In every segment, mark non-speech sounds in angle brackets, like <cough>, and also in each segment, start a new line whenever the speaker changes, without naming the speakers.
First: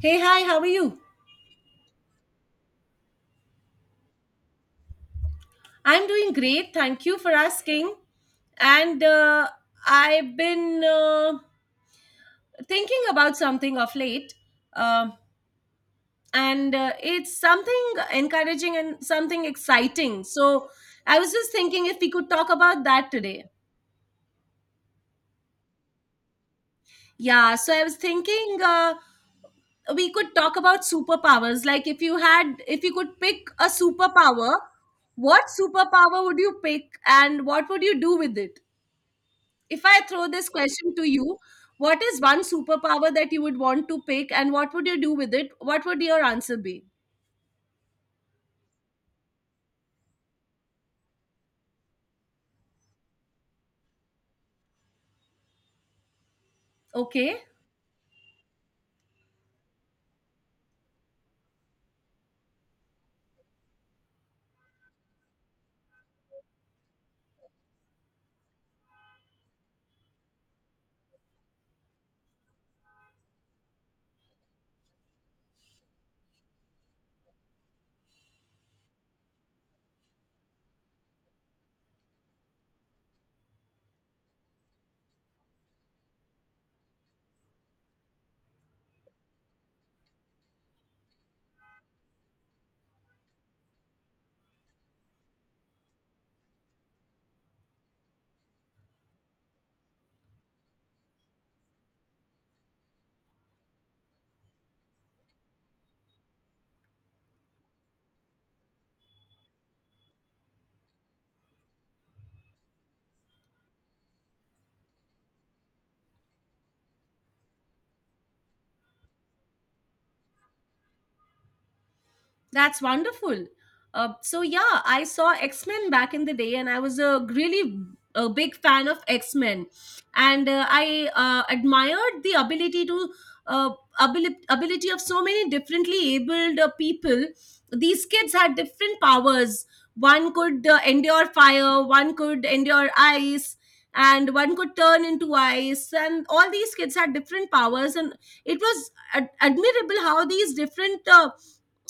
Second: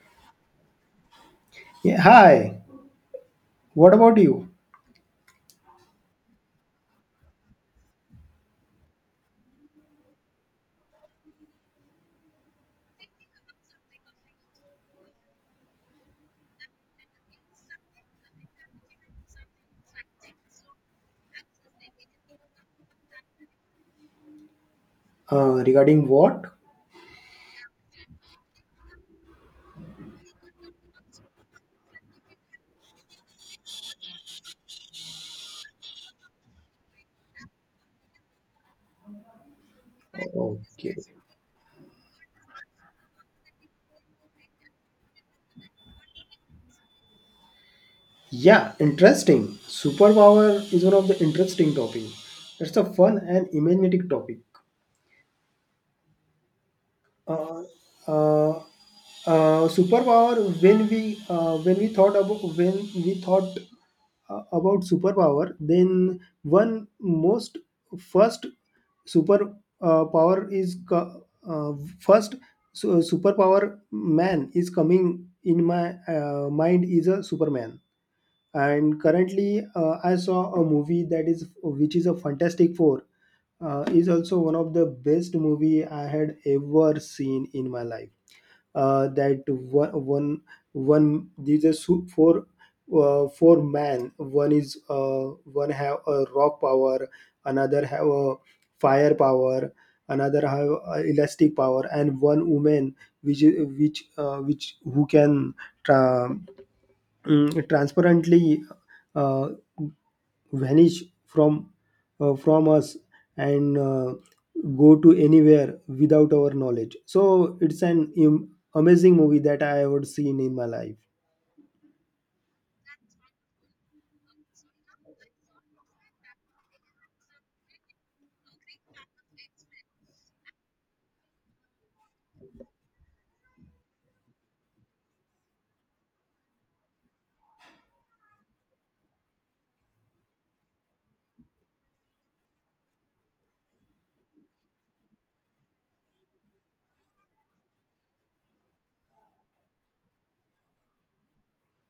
Hey, hi, how are you?
Yeah, hi. What about you?
I'm doing great. Thank you for asking. And I've been thinking about something of late. Um and It's something encouraging and something exciting. So I was just thinking if we could talk about that today.
Regarding what?
Yeah, so I was thinking we could talk about superpowers. Like if you had, if you could pick a superpower, what superpower would you pick and what would you do with it? If I throw this question
Okay.
to you, what is one superpower that you would want to pick and what would you do with it? What would your answer be?
Yeah, interesting. Superpower is one of the interesting topic. It's a fun and imaginative topic.
Okay.
uh, uh, Superpower when we thought about when we thought about superpower, then one most first super power is co- uh, first su- superpower man is coming in my mind is a superman. And currently I saw a movie that is which is a Fantastic Four. Uh, is also one of the best movie I had ever seen in my life. That one, one, one. These are four men. One have a rock power, another have a fire power, another have a elastic power, and one woman which is- which who can tra- transparently uh, vanish from us and go to anywhere without our knowledge. So it's an amazing movie that I have seen in my life.
That's wonderful. So yeah, I saw X Men back in the day, and I was a really a big fan of X Men, and I admired the ability to uh, ability ability of so many differently abled people. These kids had different powers. One could endure fire, one could endure ice, and one could turn into ice. And all these kids had different powers, and it was admirable how these different uh,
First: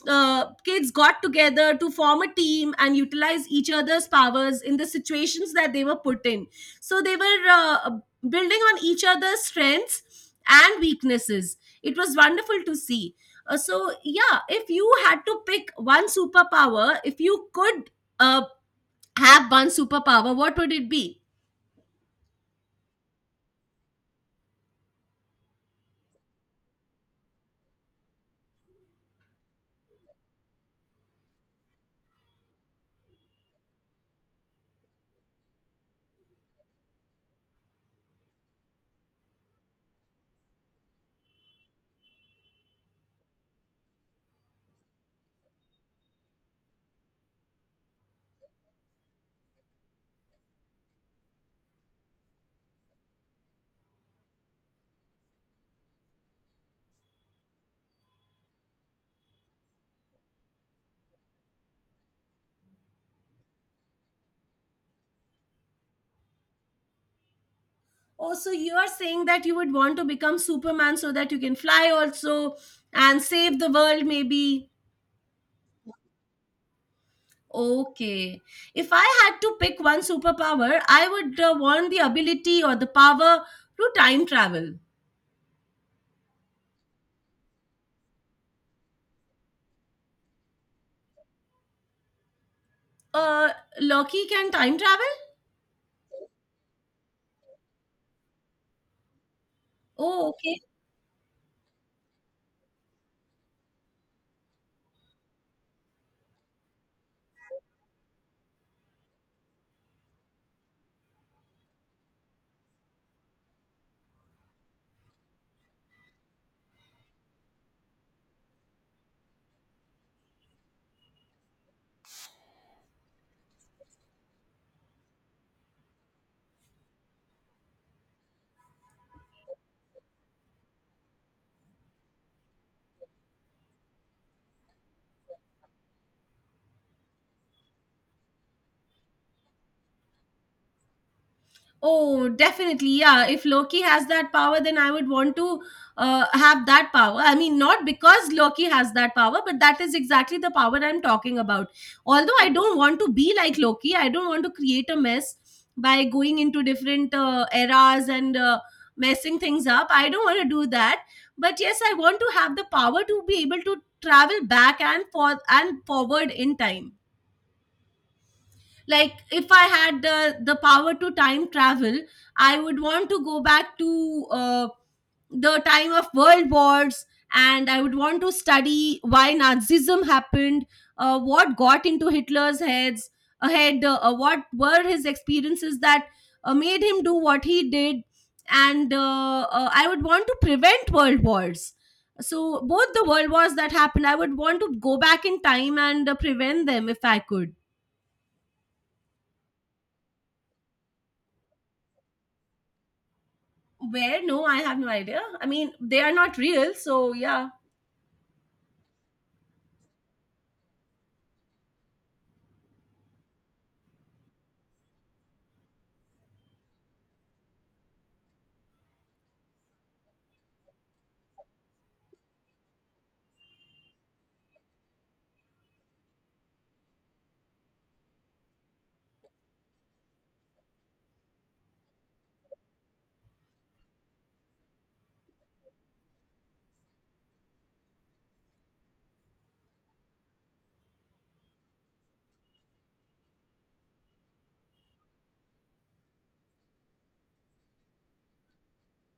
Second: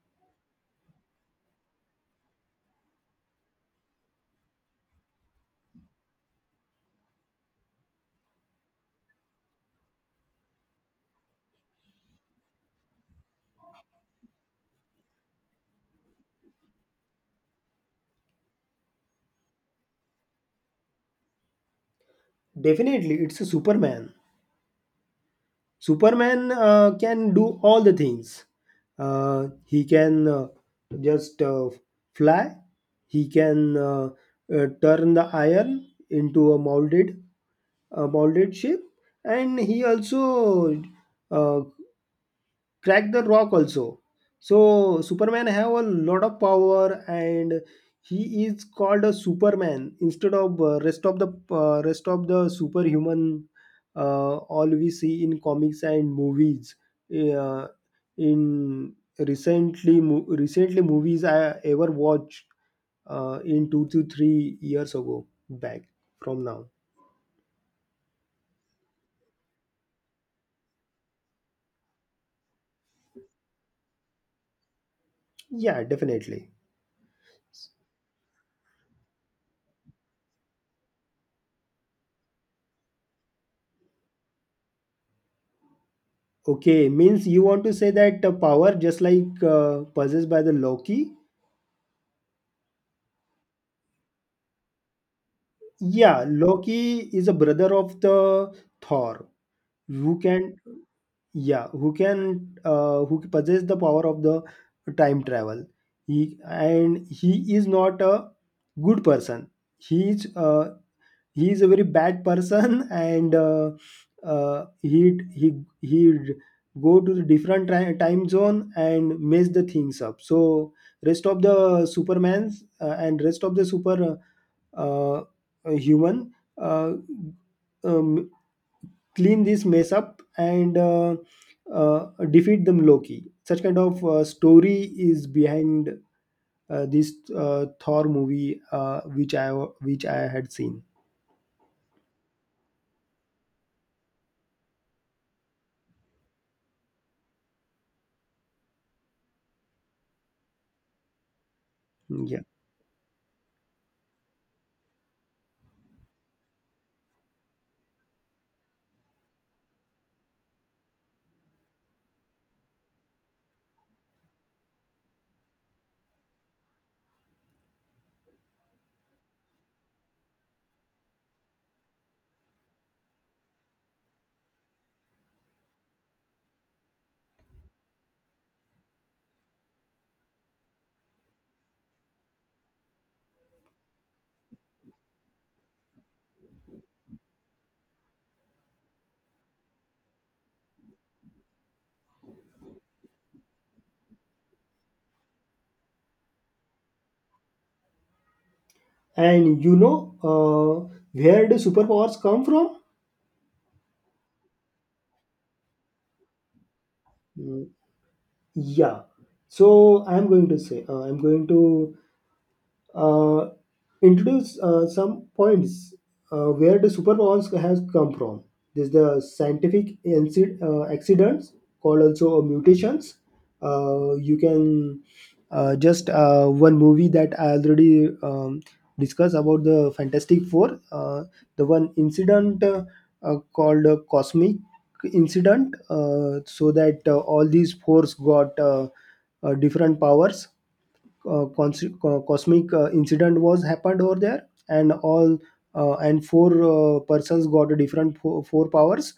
uh, kids got together to form a team and utilize each other's powers in the situations that they were put in. So they were building on each other's strengths and weaknesses. It was wonderful to see. So, yeah, if you had to pick one superpower, if you could uh, have one superpower, what would it be?
Definitely, it's a superman. Superman can do all the things. He can just fly. He can turn the iron into a molded shape, and he also uh, crack the rock also. So superman have a lot of power, and he is called a superman instead of rest of the superhuman. All we see in comics and movies uh, in recently movies I ever watched in 2 to 3 years ago back from now.
Oh, so you are saying that you would want to become Superman so that you can fly also and save the world, maybe.
Yeah, definitely.
Okay. If I had to pick one superpower, I would want the ability or the power to time travel.
Okay, means you want to say that power just like possessed by the Loki.
Uh, Loki can time travel?
Yeah, Loki is a brother of the Thor, who
Oh,
can,
okay.
yeah, who possess the power of the time travel. He is not a good person. He is, uh, he is a very bad person <laughs> and he'd he would go to the different time zone and mess the things up. So rest of the supermans and rest of the super uh, uh, human uh, um, clean this mess up and defeat them Loki. Such kind of story is behind this Thor movie, which I had seen.
Oh, definitely. Yeah. If Loki has that power, then I would want to have that power. I mean, not because Loki has that power, but that is exactly the power I'm talking about. Although
Yeah.
I don't want to be like Loki, I don't want to create a mess by going into different eras and messing things up. I don't want to do that. But yes, I want to have the power to be able to travel back and forth and forward in time. Like if I had the power to time travel, I would want to go back to the time of world wars, and I would want to study why Nazism happened, what got into Hitler's heads ahead what were his experiences that made him do what he did. And I would want to prevent world wars. So both the world wars that happened, I would want to go back in time and prevent them if I could.
And you know, where do superpowers come from?
Where? No, I have no idea. I mean, they are not real, so yeah.
Mm, yeah. So I'm going to say, I'm going to uh, introduce some points where the superpowers has come from. There's the scientific accidents called also mutations. You can just one movie that I already discussed about the Fantastic Four. The one incident called cosmic incident, so that all these fours got different powers. Cosmic incident was happened over there, and all and four persons got different four, four powers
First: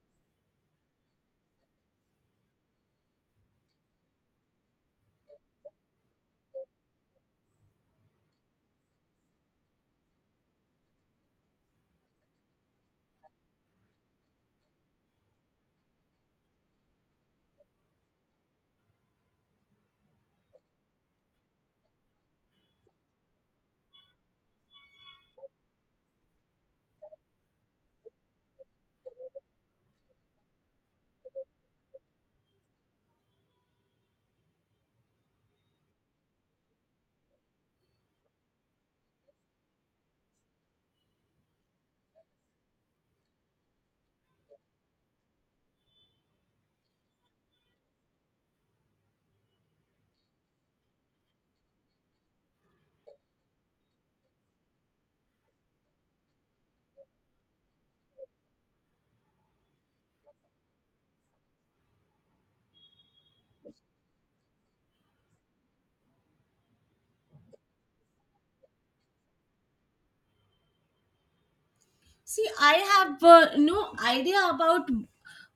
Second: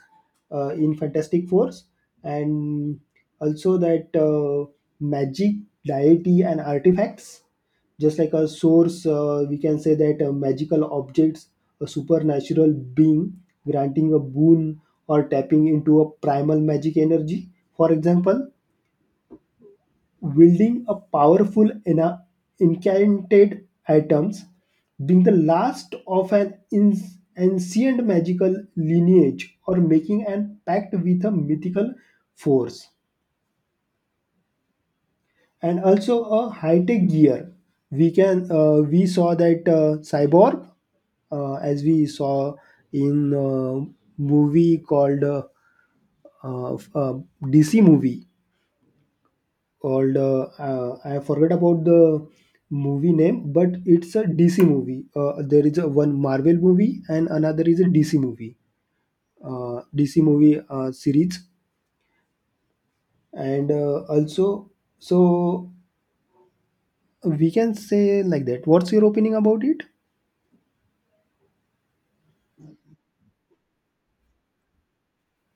in fantastic force. And also that magic deity and artifacts, just like a source, we can say that magical objects, a supernatural being granting a boon or tapping into a primal magic energy. For example, wielding a powerful incanted items, being the last of an ancient magical lineage, or making an pact with a mythical force, and also a high-tech gear. We saw that cyborg, as we saw in movie called DC movie called I forget about the movie name, but it's a DC movie. There is a one Marvel movie and another is a DC movie, DC movie series, and also, so we can say like that. What's your opinion about it?
See, I have no idea about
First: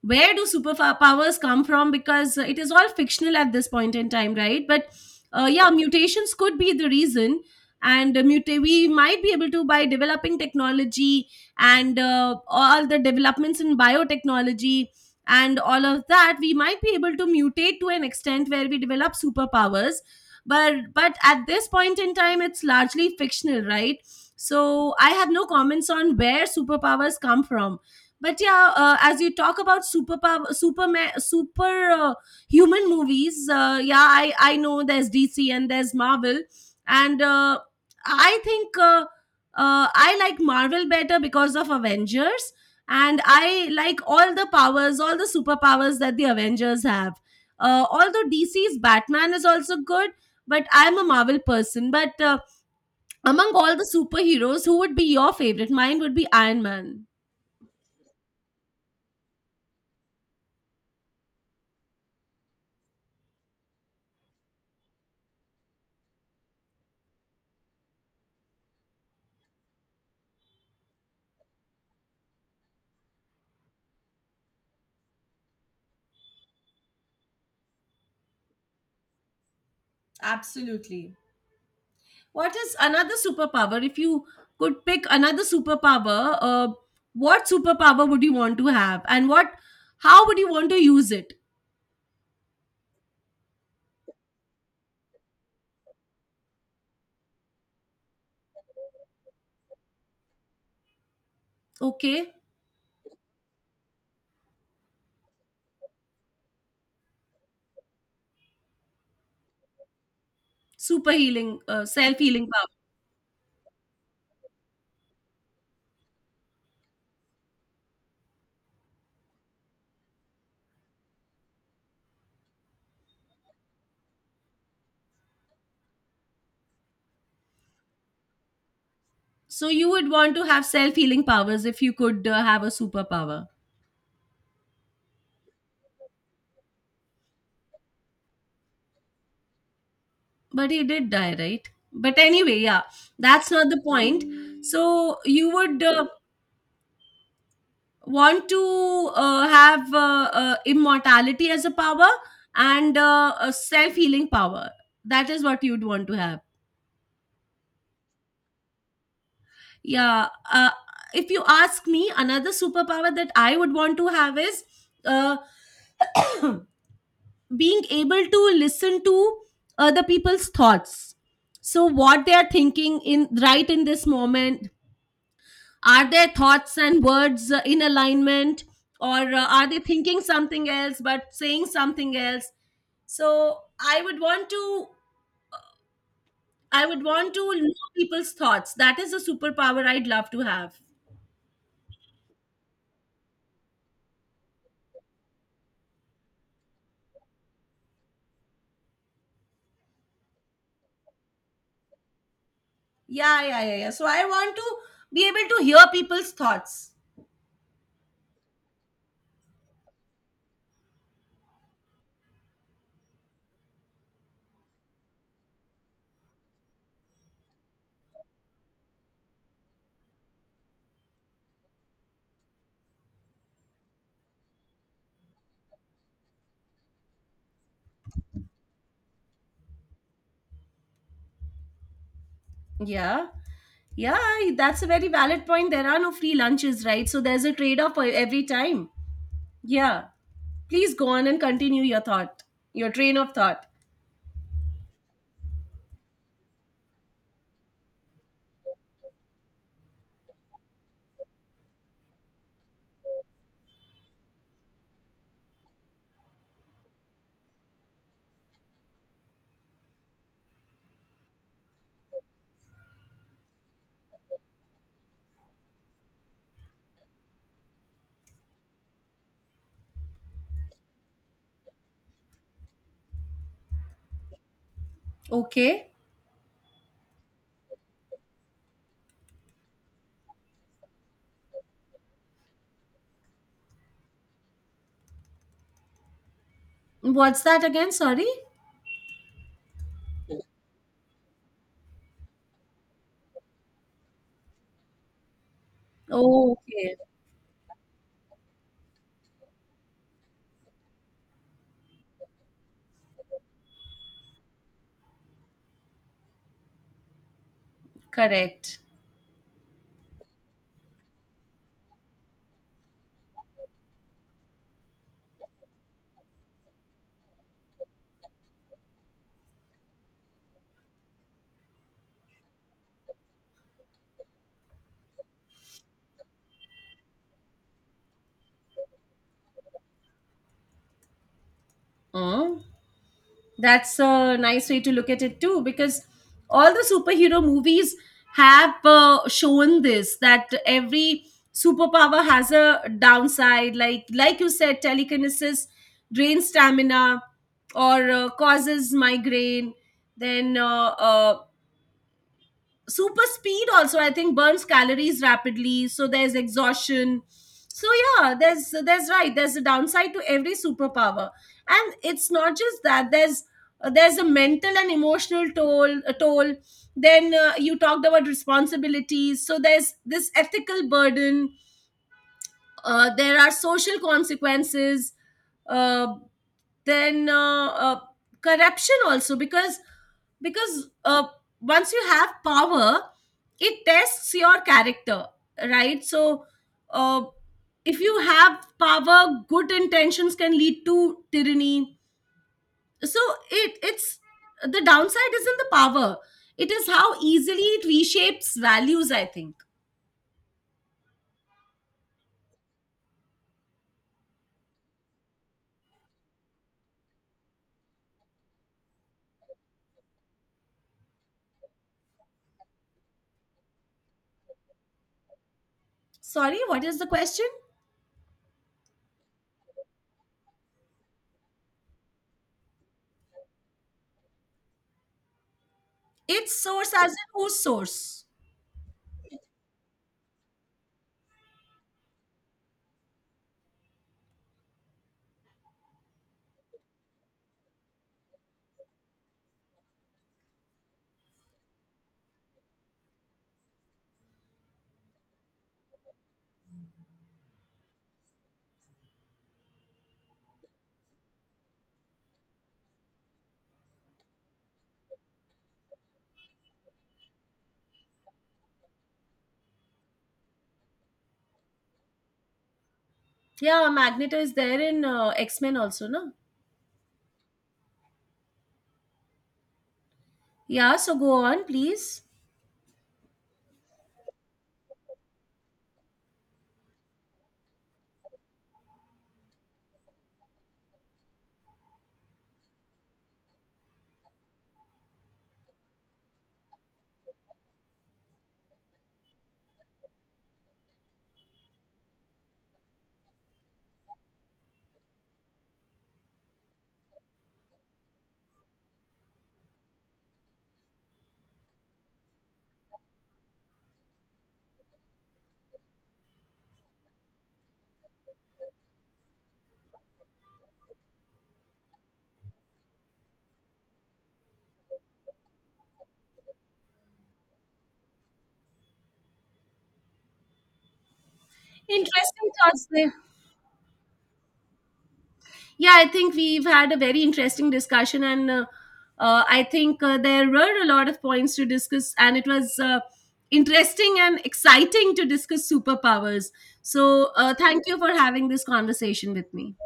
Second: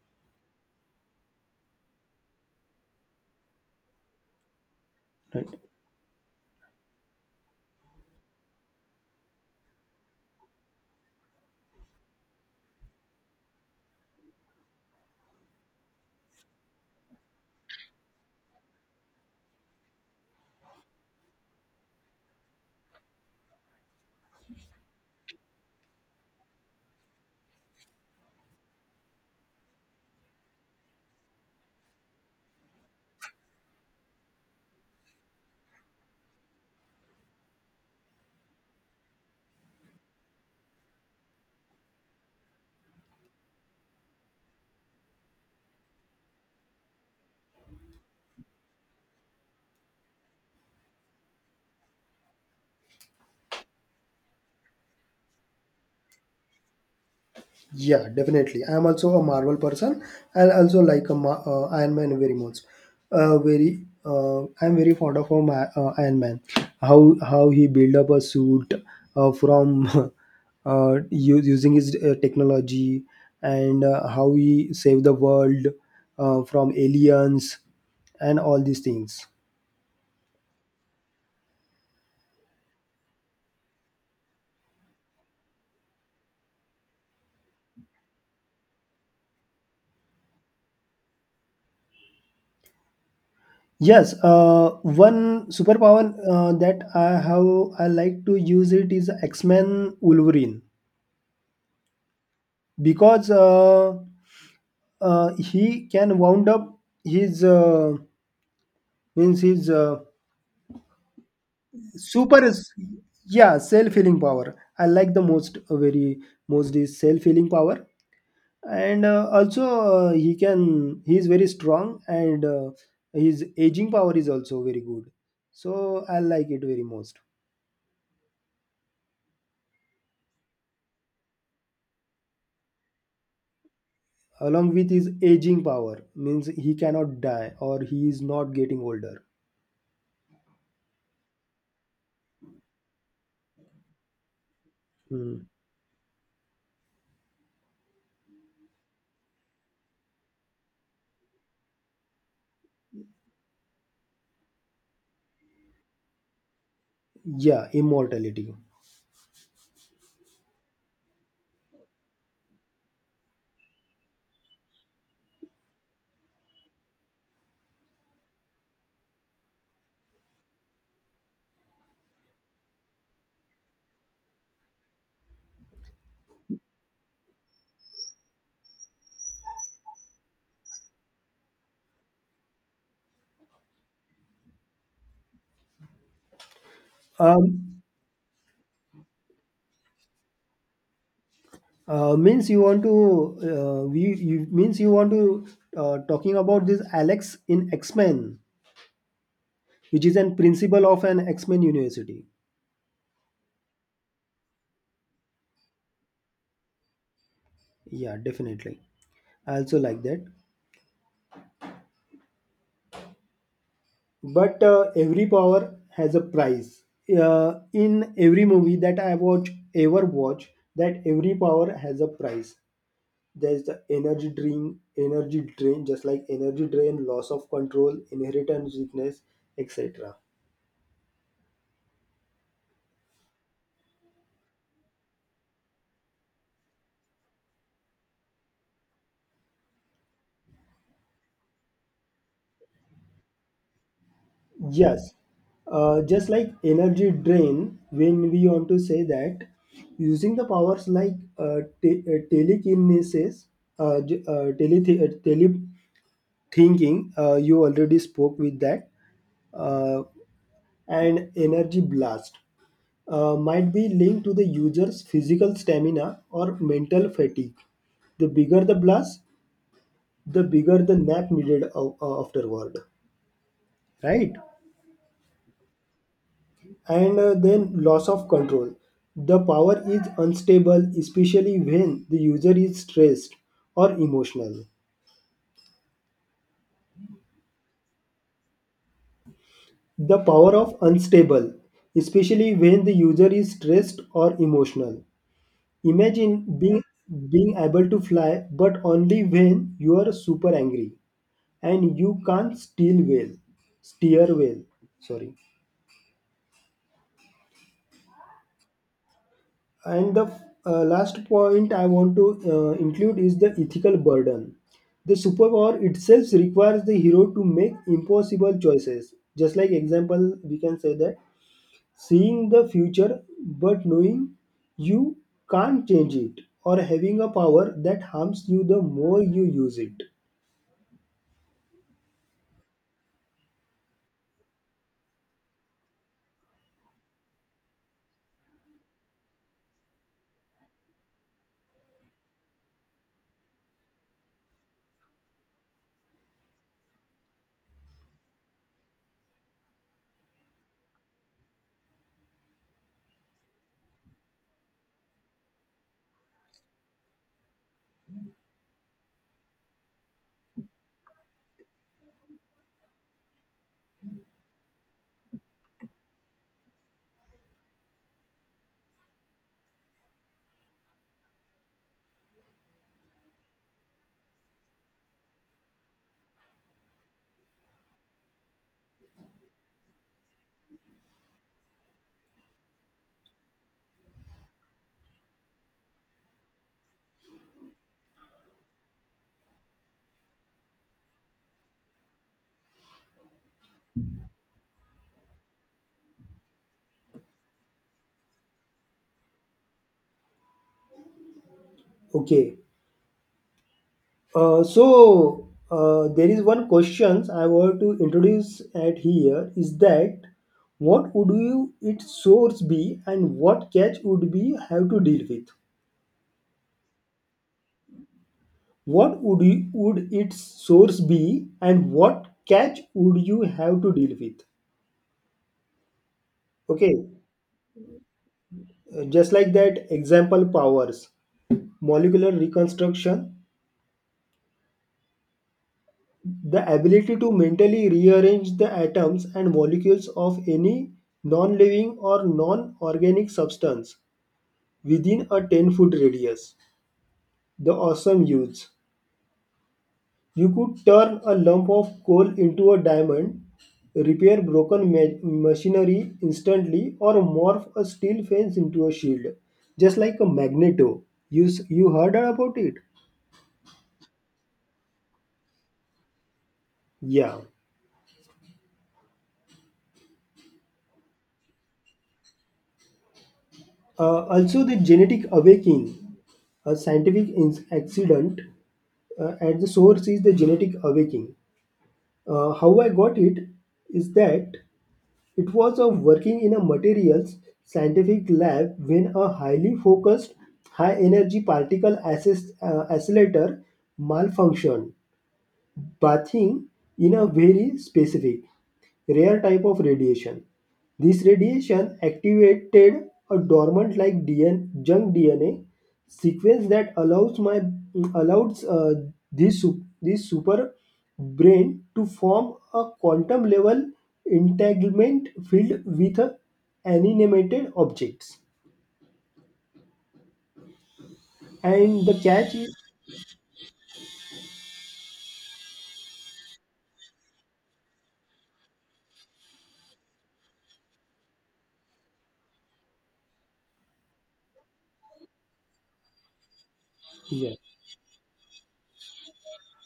where do superpowers come from, because it is all fictional at this point in time, right? But yeah, mutations could be the reason. And we might be able to, by developing technology and all the developments in biotechnology and all of that, we might be able to mutate to an extent where we develop superpowers. But at this point in time, it's largely fictional, right? So I have no comments on where superpowers come from. But yeah, as you talk about super super super human movies, yeah, I know there's DC and there's Marvel, and I think I like Marvel better because of Avengers, and I like all the powers, all the superpowers that the Avengers have. Although DC's Batman is also good, but I'm a Marvel person. But among all the superheroes, who would be your favorite? Mine would be Iron Man.
Yeah, definitely. I am also a Marvel person. I also like a Iron Man very much. I am very fond of him, Iron Man. How he build up a suit from <laughs> using his technology and how he save the world from aliens and all these things.
Absolutely. What is another superpower? If you could pick another superpower, what superpower would you want to have, and what, how would you want to use it?
Yes, one superpower that I have I like to use it is X Men Wolverine.
Okay,
Because he can wound up his means his
super healing, self
super
healing
is
power.
yeah, self healing power I like the most. Very most is self healing power. And also he can he is very strong, and his aging power is also very good, so I like it very most.
So you would want to have self healing powers if you could have a superpower.
Along with his aging power, means he cannot die or he is not getting older.
But he did die, right? But anyway, yeah, that's not the point. So
Hmm.
you would want to have immortality as a power and a self healing power. That is what you'd want to have.
Yeah, immortality.
Yeah. If you ask me, another superpower that I would want to have is uh, <clears throat> being able to listen to other people's thoughts. So, what they are thinking in right in this moment, are their thoughts and words in alignment, or are they thinking something else but saying something else? So i would want to I would want to know
um
people's thoughts. That is a superpower I'd love to have.
Means you want to talking about this Alex in X Men, which is an principal of an X Men university.
Yeah, so I want to be able to hear people's thoughts.
Yeah, definitely. I also like that. But every power has a price. In every movie that I watch, ever watch, that every power has a price. There's the energy drain, just like energy drain, loss of control, inheritance weakness, etc.
Yeah. Yeah, that's a very valid point. There are no free lunches, right? So there's a trade-off for every time. Yeah, please go on and continue your thought, your train of thought.
Yes, just like energy drain, when we want to say that using the powers like telekinesis, uh, j- uh, tele tele thinking, you already spoke with that, uh, and energy blast might be linked to the user's physical stamina or mental fatigue. The bigger the blast, the bigger the nap needed afterward, right?
Okay.
And then loss of control. The power is unstable, especially when the user is stressed or emotional.
What's that again? Sorry.
The power of unstable, especially when the user is stressed or emotional. Imagine
Oh,
being
okay.
being able to fly, but only when you are super angry and you can't steer well. Sorry.
Correct.
And the last point I want to include is the ethical burden. The superpower itself requires the hero to make impossible choices. Just like example, we can say that seeing the future but knowing you can't change it, or having a power that harms you the more you use it.
Hmm. That's a nice way to look at it too, because all the superhero movies have shown this, that every superpower has a downside. Like you said, telekinesis drains stamina or causes migraine. Then super speed also, I think, burns calories rapidly, so there's exhaustion. So yeah, there's right, there's a downside to every superpower. And it's not just that, there's a mental and emotional toll, a toll. Then you talked about responsibilities, so there's this ethical burden. There are social consequences. Uh, then corruption also, because once you have power, it tests your character, right? So uh, if you have power, good intentions can lead to tyranny. So it's the downside is in the power. It is how easily it reshapes values, I think.
Okay, so there is one question I want to introduce at here is that what would you its source be and what catch would be have to deal with?
Sorry, what is the question?
What would you, would its source be and what catch would you have to deal with?
Its source
Okay,
as in whose source?
just like that example powers, molecular reconstruction, the ability to mentally rearrange the atoms and molecules of any non-living or non-organic substance within a 10-foot radius. The awesome use. You could turn a lump of coal into a diamond, repair broken machinery instantly, or morph a steel fence into a shield, just like a magneto. You, you heard about it?
Yeah, magneto is there in X-Men also, no?
Yeah.
Yeah, so go on, please.
Also, the genetic awakening, a scientific accident, at the source is the genetic awakening. How I got it is that it was a working in a materials scientific lab when a highly focused, high energy particle accelerator malfunctioned pathing in a very specific, rare type of radiation. This radiation activated a dormant like DN, junk DNA sequence that allows my allows this this super brain to form a quantum level entanglement field with animated objects. And the
Interesting
catch is
thoughts there. Yeah, I think we've had a very interesting discussion, and I think there were a lot of points to discuss, and it was interesting and exciting to discuss superpowers. So,
yeah.
thank you for having this conversation with me.